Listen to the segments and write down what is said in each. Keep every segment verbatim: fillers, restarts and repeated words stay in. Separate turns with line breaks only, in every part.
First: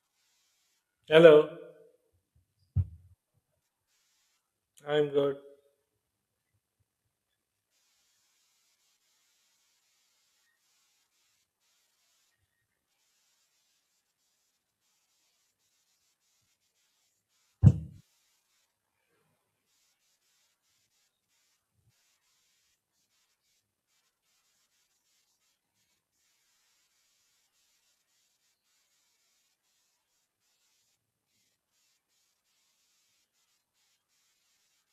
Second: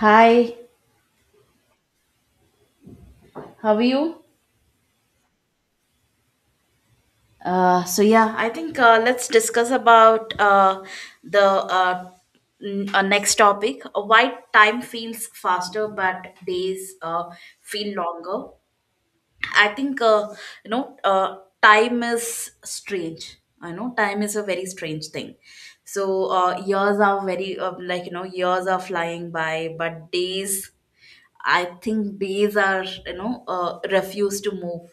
Hi,
Hello,
how are you?
I'm good.
Uh, so yeah, I think uh, let's discuss about uh, the uh, n- uh, next topic. Uh, Why time feels faster, but days uh, feel longer. I think uh, you know uh, time is strange. I know time is a very strange thing. So uh, years are very uh, like you know years are flying by, but days. I think days are you know uh, refuse to move.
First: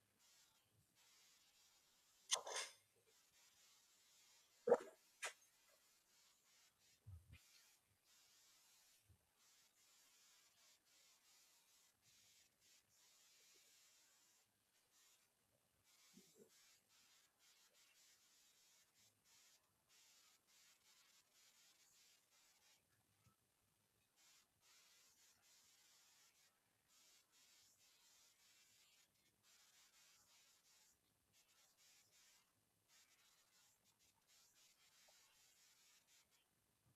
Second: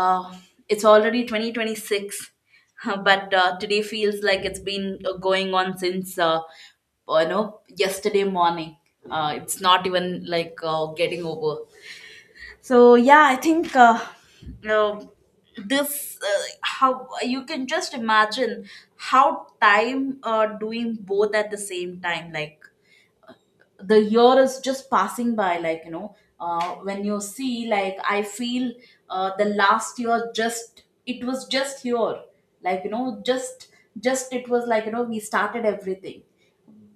Uh, it's already twenty twenty-six. But uh, today feels like it's been uh, going on since uh, you know yesterday morning. Uh, it's not even like uh, getting over. So yeah, I think, uh, you know, this uh, how you can just imagine how time uh, doing both at the same time, like the year is just passing by. Like you know uh, when you see, like, I feel, uh, the last year, just it was just here, like you know just just it was, like you know we started everything,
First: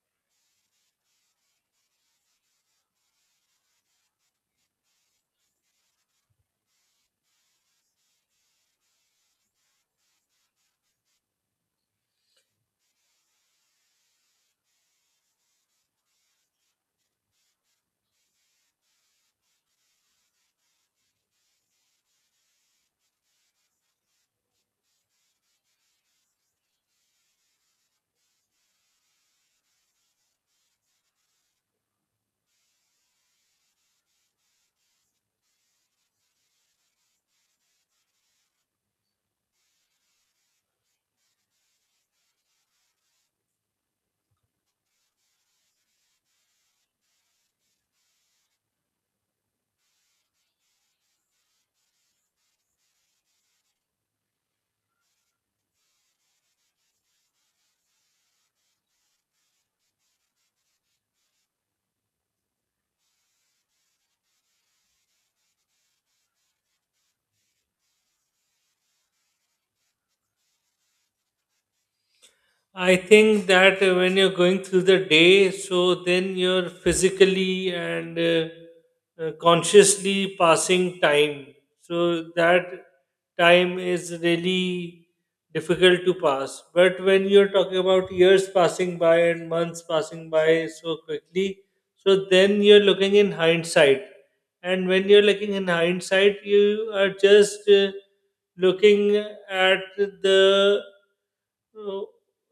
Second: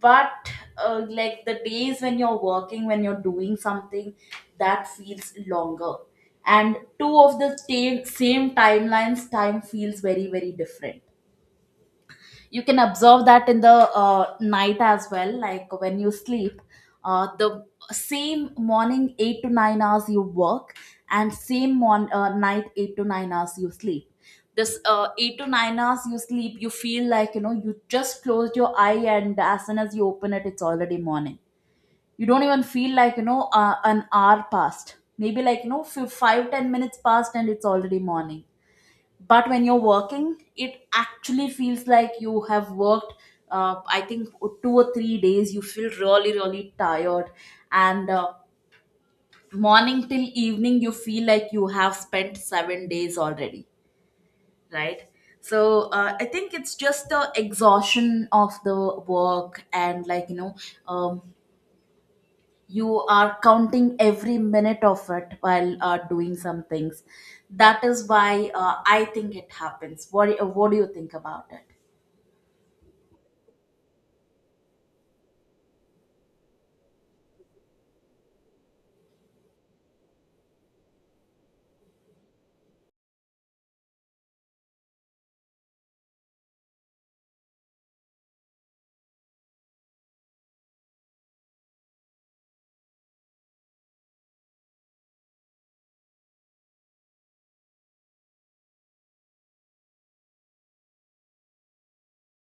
but uh, like, the days when you're working, when you're doing something, that feels longer. And two of the same same timelines, time feels very, very different. You can observe that in the uh, night as well, like when you sleep. Uh, the same morning, eight to nine hours you work, and same mon- uh, night, eight to nine hours you sleep. This uh, eight to nine hours you sleep, you feel like, you know you just closed your eye, and as soon as you open it, it's already morning. You don't even feel like, you know uh, an hour passed, maybe like you know f- five ten minutes passed, and it's already morning. But when you're working, it actually feels like you have worked. uh, I think two or three days you feel really, really tired. And uh, morning till evening, you feel like you have spent seven days already, right? So uh, I think it's just the exhaustion of the work, and, like you know um, you are counting every minute of it while uh, doing some things. That is why uh, I think it happens. What, what do you think about it?
I think that uh, when you're going through the day, so then you're physically and uh, uh, consciously passing time. So that time is really difficult to pass. But when you're talking about years passing by and months passing by so quickly, so then you're looking in hindsight. And when you're looking in hindsight, you are just uh, looking at the uh,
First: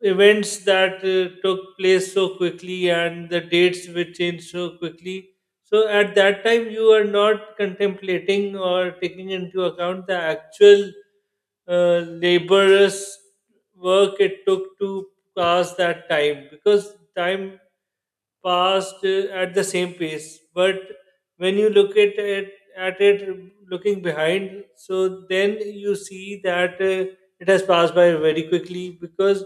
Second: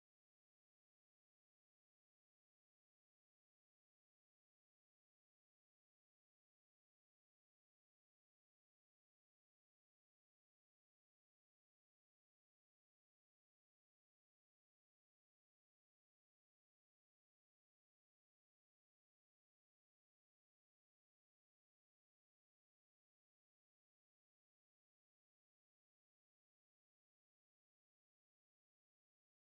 events that uh, took place so quickly and the dates were changed so quickly. So at that time, you are not contemplating or taking into account the actual uh, laborious work it took to pass that time because time passed uh, at the same pace. But when you look at it, at it looking behind, so then you see that uh, it has passed by very quickly because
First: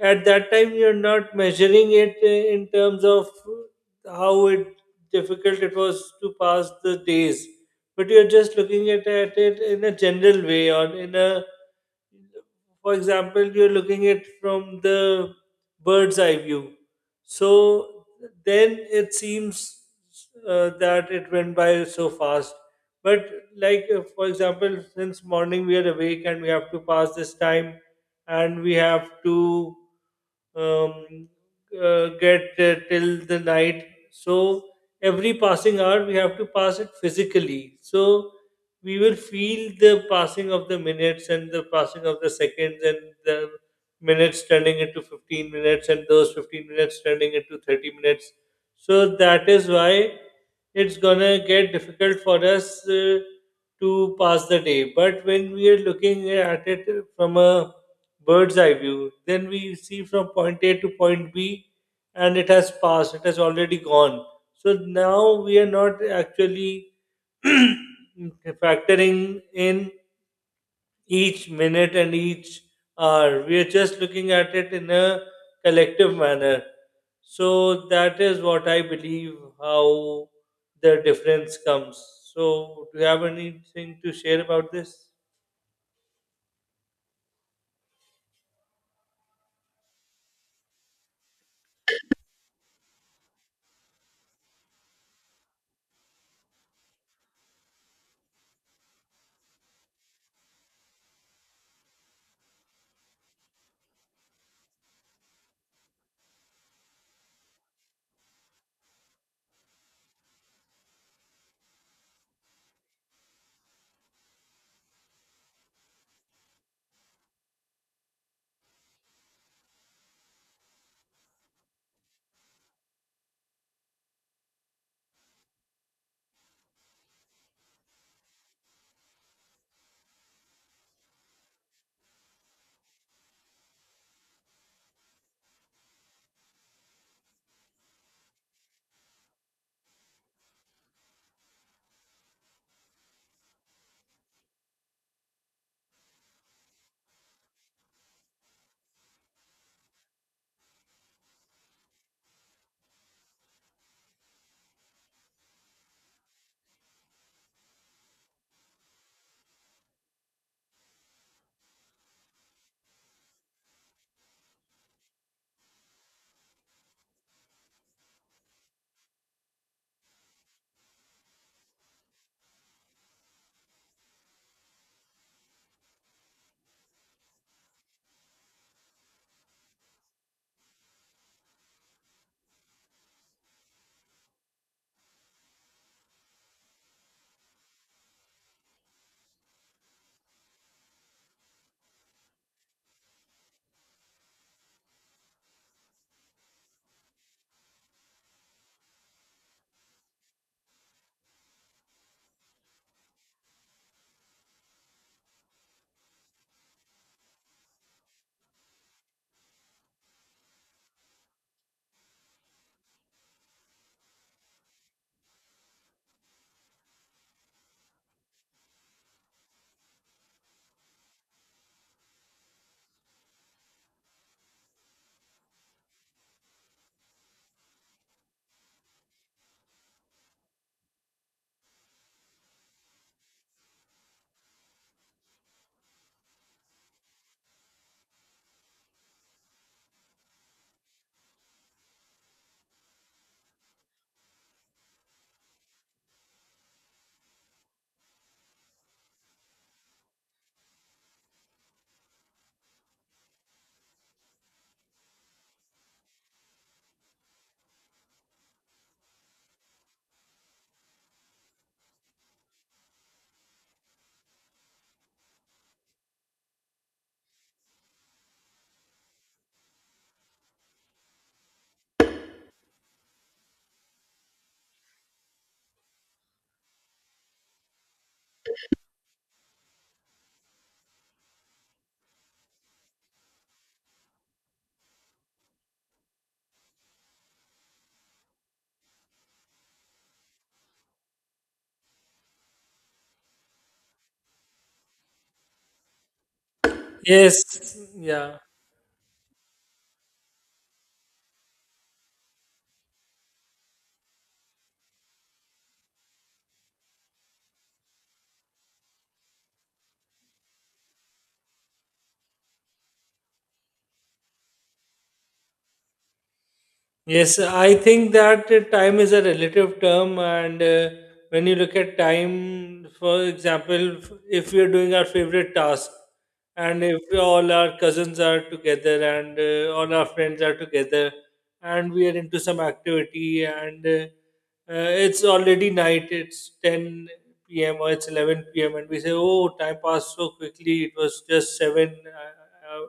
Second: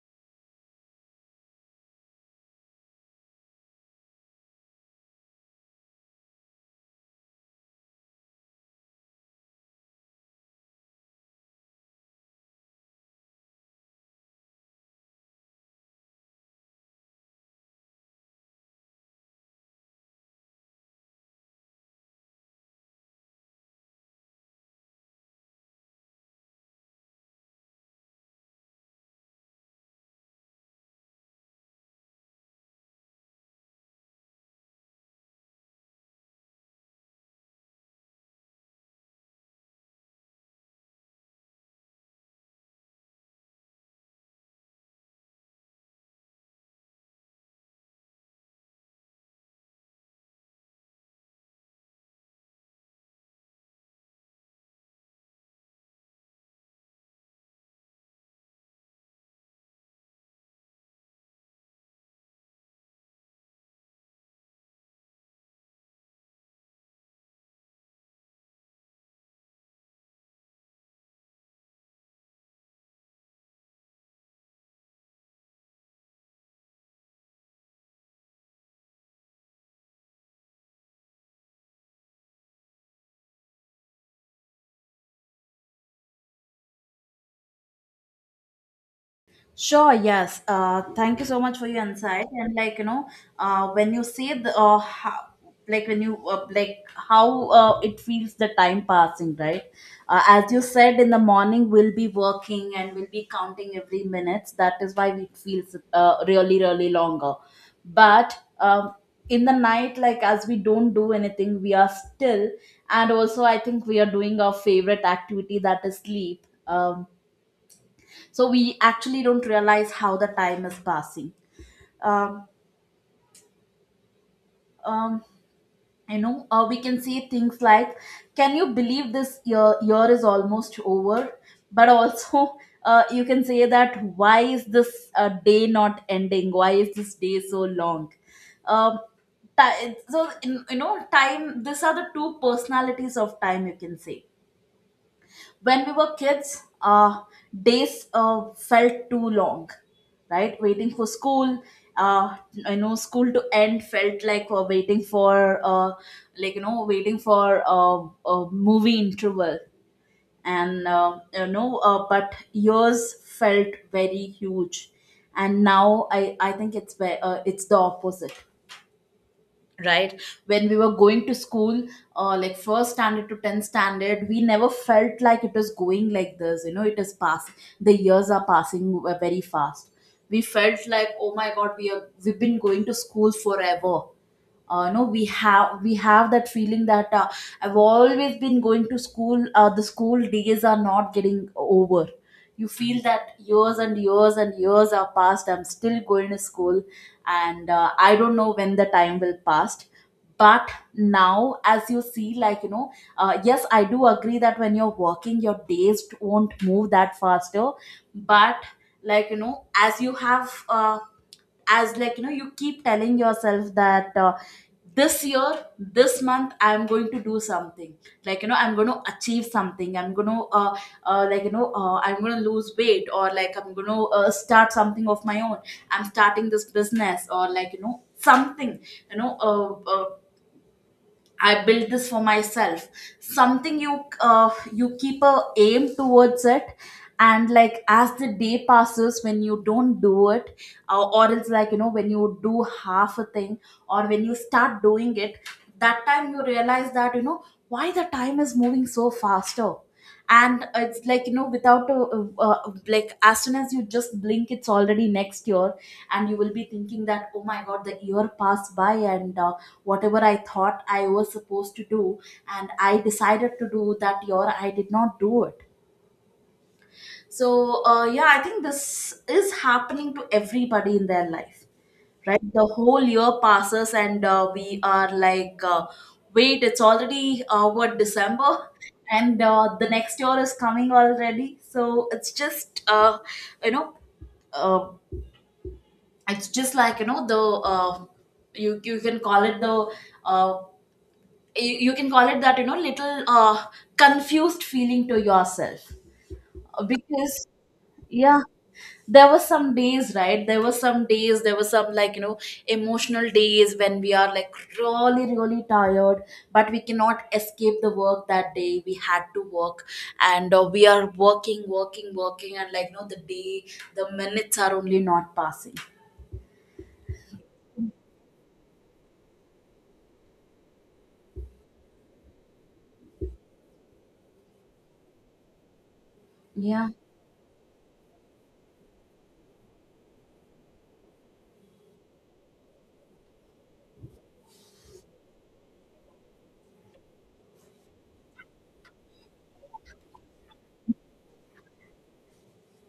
at that time you're not measuring it uh, in terms of how it difficult it was to pass the days, but you're just looking at, at it in a general way, or in a, for example, you're looking at from the bird's eye view, so then it seems uh, that it went by so fast. But like uh, for example, since morning we are awake and we have to pass this time, and we have to um, uh, get uh, till the night. So every passing hour, we have to pass it physically. So we will feel the passing of the minutes and the passing of the seconds and the minutes turning into fifteen minutes and those fifteen minutes turning into thirty minutes. So that is why it's gonna get difficult for us uh, to pass the day. But when we are looking at it from a bird's eye view, then we see from point A to point B, and it has passed, it has already gone. So now we are not actually factoring in each minute and each hour. We are just looking at it in a collective manner. So that is what I believe how the difference comes. So, do you have anything to share about this?
Sure, yes. Uh, thank you so much for your insight. And, like you know, uh, when you say the uh, how, like when you, uh, like how uh, it feels the time passing, right? Uh, as you said, in the morning we'll be working, and we'll be counting every minute. That is why it feels uh, really, really longer. But um, in the night, like, as we don't do anything, we are still. And also, I think we are doing our favorite activity, that is sleep. Um, so we actually don't realize how the time is passing. um, um, you know uh, we can say things like, can you believe this year year is almost over? But also, uh, you can say that, why is this uh, day not ending, why is this day so long? um, ti- so, in, you know, time, these are the two personalities of time, you can say. When we were kids, uh, days uh, felt too long, right? Waiting for school, uh, you know, school to end felt like we waiting for, uh, like you know, waiting for uh, a movie interval, and, uh, you know, uh, but years felt very huge, and now I I think it's ve- uh, it's the opposite. Right? When we were going to school, uh, like, first standard to tenth standard, we never felt like it was going like this. You know it is past. The years are passing w- very fast. We felt like, oh my god, we are we've been going to school forever. Uh, no, we have we have that feeling that, uh, I've always been going to school. Uh, the school days are not getting over. You feel that years and years and years are past, I'm still going to school. And uh, I don't know when the time will pass. But now, as you see, like you know uh, yes, I do agree that when you're working, your days won't move that faster. But, like you know as you have, uh, as like you know you keep telling yourself that, uh, this year, this month, I'm going to do something. like you know I'm going to achieve something, I'm going to uh, uh, like you know uh, I'm going to lose weight, or, like, I'm going to uh, start something of my own. I'm starting this business, or like you know something. you know uh, uh, I built this for myself. Something you uh, you keep a aim towards it, and, like, as the day passes, when you don't do it, uh, or it's like, you know when you do half a thing, or when you start doing it. That time you realize that, you know why the time is moving so faster. And it's like, you know without a, uh, uh, like as soon as you just blink, it's already next year. And you will be thinking that, oh my god, the year passed by, and uh, whatever I thought I was supposed to do, and I decided to do that year, I did not do it. So uh, yeah, I think this is happening to everybody in their life. Right? The whole year passes, and uh, we are like, uh, wait, it's already, uh, what, December? And uh, the next year is coming already. So it's just uh, you know uh, it's just like, you know the uh, you you can call it the uh, you, you can call it that, you know little uh, confused feeling to yourself, because
Yes, yeah.
yeah. There were some days, right? There were some days there were some, like you know emotional days when we are like really, really tired. But we cannot escape the work. That day we had to work, and uh, we are working, working, working. And, like you know the day, the minutes are only not passing.
Yes, I think that uh, time is a relative term, and uh, when you look at time, for example, f- if we are doing our favorite task, and
Yeah,
if all our cousins are together, and uh, all our friends are together, and we are into some activity, and uh, uh, it's already night, it's ten p m or it's eleven p m, and we say, oh, time passed so quickly, it was just seven. uh, uh,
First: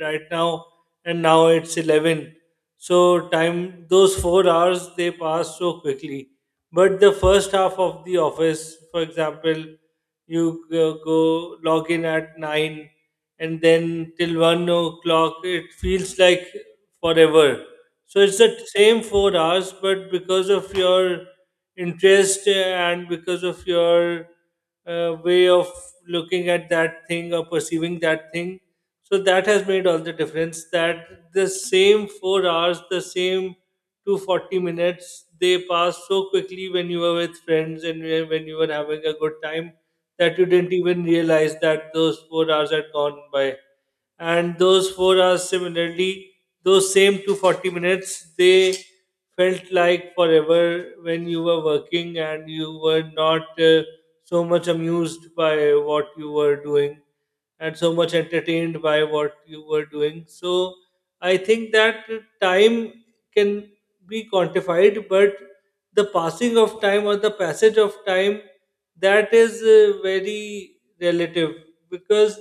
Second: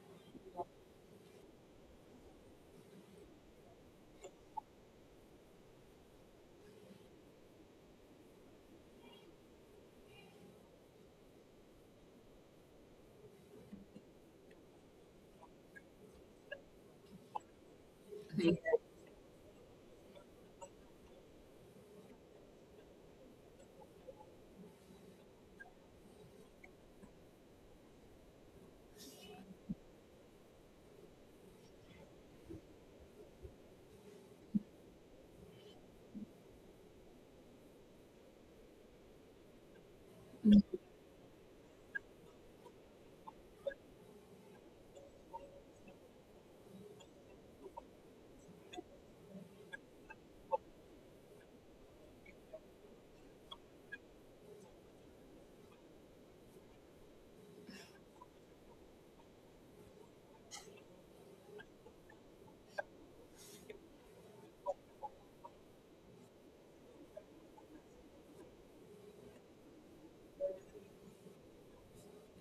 Right now, and now it's eleven. So time, those four hours, they pass so quickly, but the first half of the office, for example, you go, go log in at nine and then till one o'clock it feels like forever. So it's the
yeah,
same four hours, but because of your interest and because of your uh, way of looking at that thing or perceiving that thing, so that has made all the difference, that the same four hours, the same two hundred forty minutes, they pass so quickly when you were with friends and when when you were having a good time, that you didn't even realize that those four hours had gone by. And those four hours, similarly, those same two hundred forty minutes, they felt like forever when you were working and you were not uh, so much amused by what you were doing and so much entertained by what you were doing. So I think that time can be quantified, but the passing of time or the passage of time, that is uh, very relative, because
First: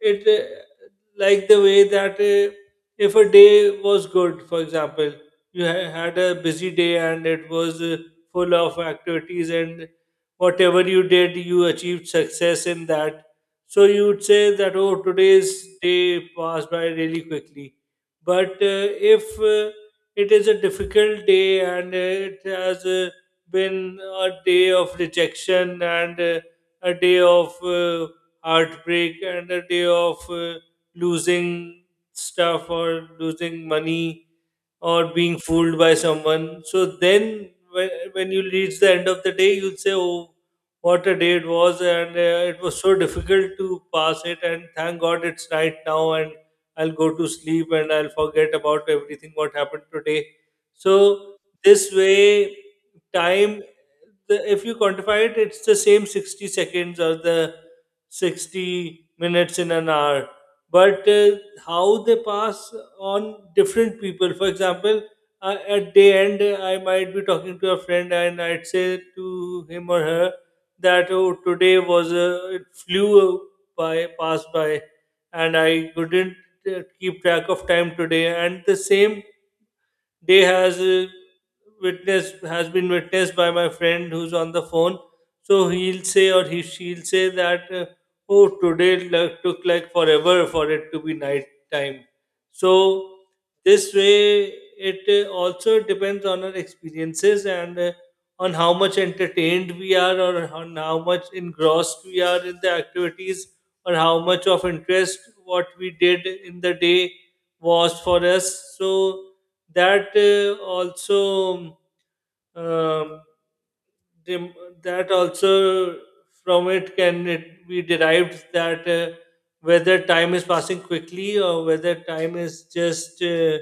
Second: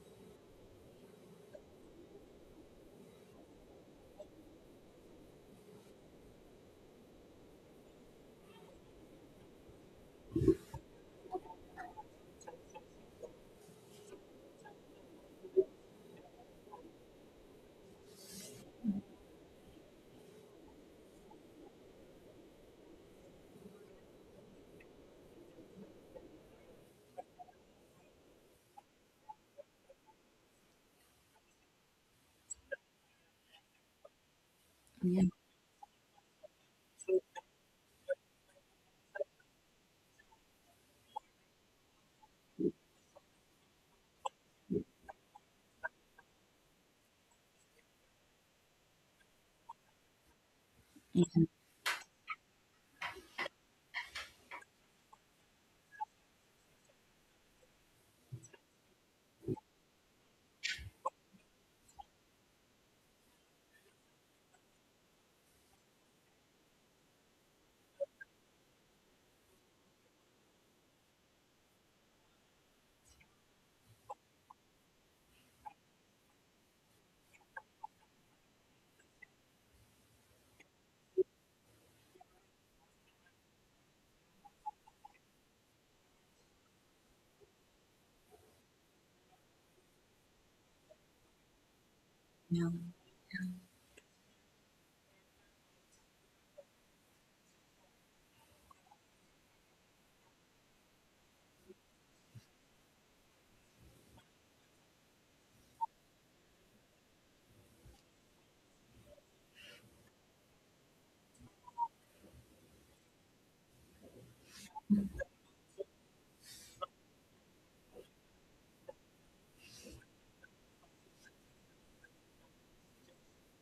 it uh, like the way that uh, if a day was good, for example, you ha- had a busy day and it was uh, full of activities and whatever you did, you achieved success in that, so you would say that, oh, today's day passed by really quickly. But uh, if uh, it is a difficult day and uh, it has uh, been a day of rejection and uh, a day of uh, heartbreak and a day of uh, losing stuff or losing money or
yeah,
being fooled by someone. So then, when, when you reach the end of the day, you'll say, oh, what a day it was, and uh, it was so difficult to pass it. And thank God it's night now, and I'll go to sleep and I'll forget about everything what happened today.
yeah,
So, this way, time, the, if you quantify it, it's the same sixty seconds, or the sixty minutes in an hour. But uh, how they pass on different people. For example, uh, at day end, I might be talking to a friend and I'd say to him or her that oh, today was a, it flew by, passed by, and I couldn't uh, keep track of time today. And the same day has uh, witnessed has been witnessed by my friend who's on the phone, so he'll say, or he she'll say that uh, oh today it like, took like forever for it to be night time.
yeah.
So this way, it uh, also depends on our experiences and uh, on how much entertained we are, or on how much engrossed we are in the activities, or how much of interest what we did in the day was for us, so that uh, also um, dem- that also, from it can it be derived that uh, whether time is passing quickly or whether time is just uh,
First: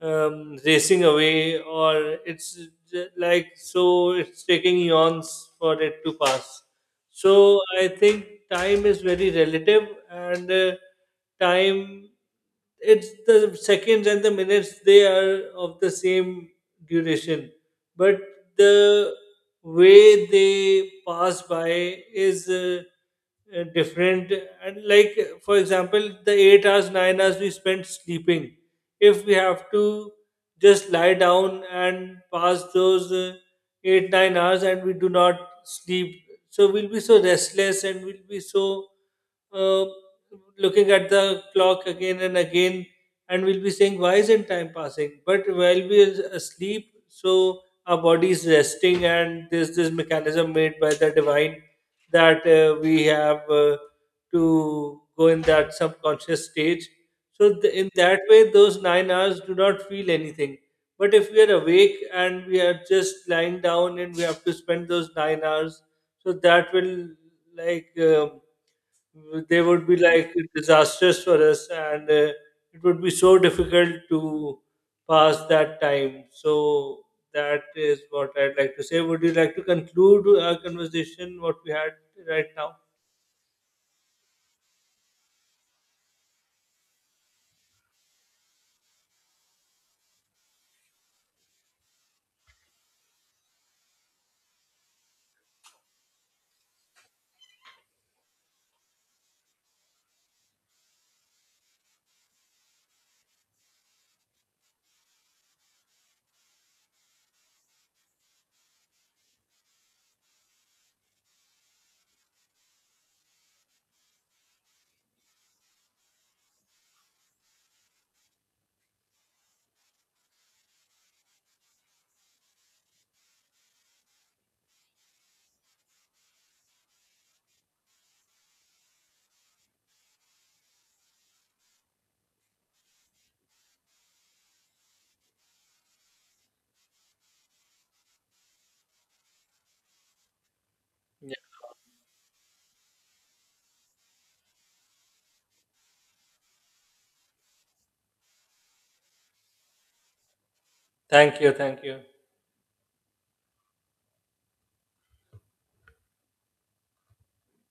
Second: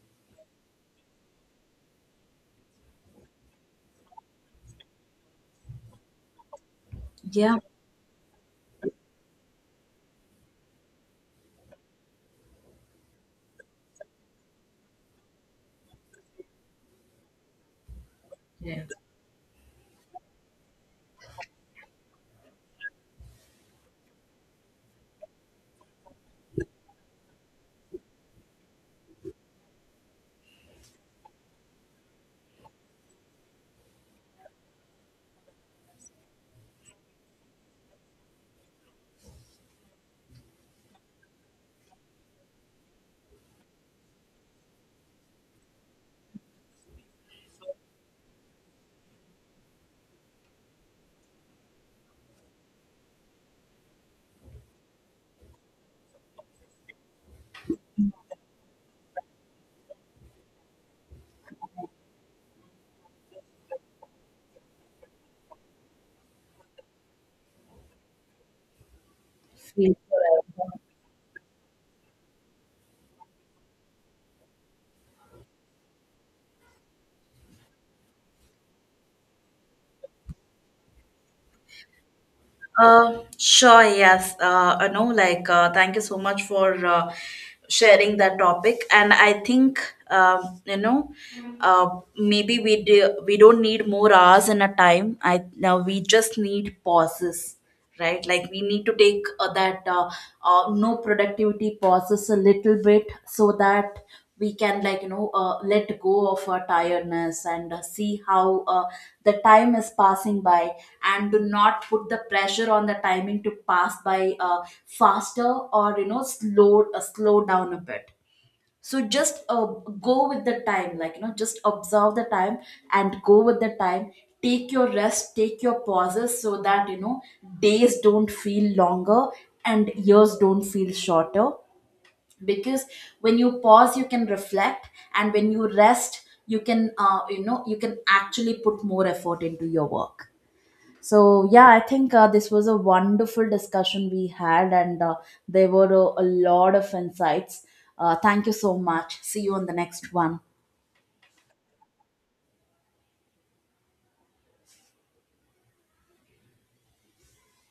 um, racing away, or it's j- like, so it's taking eons for it to pass.
Yeah.
So I think time is very relative, and uh, time, it's the seconds and the minutes, they are of the same duration, but
Yeah.
the way they pass by is uh, uh, different. And like, for example, the eight hours, nine hours we spent sleeping, if we have to just lie down and pass those uh, eight, nine hours and we do not sleep, so we'll be so restless and we'll be so uh, looking at the clock again and again, and we'll be saying why isn't time passing. But while we are asleep, so our body is resting, and there's this mechanism made by the divine that uh, we have uh, to go in that subconscious stage, so th- in that way those nine hours do not feel anything. But if we are awake and we are just lying down and we have to spend those nine hours, so that will like um they would
Feel
be like
forever.
disastrous for us, and uh, it would be so difficult to pass that time. So that is what I'd like to say. Would you like to conclude our conversation what we had right now?
Uh, sure, yes. Uh, I know, like, uh, thank you so much for uh, sharing that topic. And I think, um, you know, uh, maybe we do, we don't need more hours in a time. I now we just need pauses, right? Like, we need to take uh, that uh, uh, no productivity pauses a little bit, so that we can, like you know uh, let go of our tiredness, and uh, see how uh, the time is passing by, and do not put the pressure on the timing to pass by uh, faster, or, you know slow uh, slow down a bit. So just uh, go with the time, like you know just observe the time, and go with the time. Take your rest, take your pauses, so that, you know days don't feel longer and years don't feel shorter, because when you pause, you can reflect, and when you rest, you can uh, you know you can actually put more effort into your work.
Yeah.
So yeah, I think uh, this was a wonderful discussion we had, and uh, there were a, a lot of insights. Uh, thank you so much. See you on the next one.
Thank you, thank you.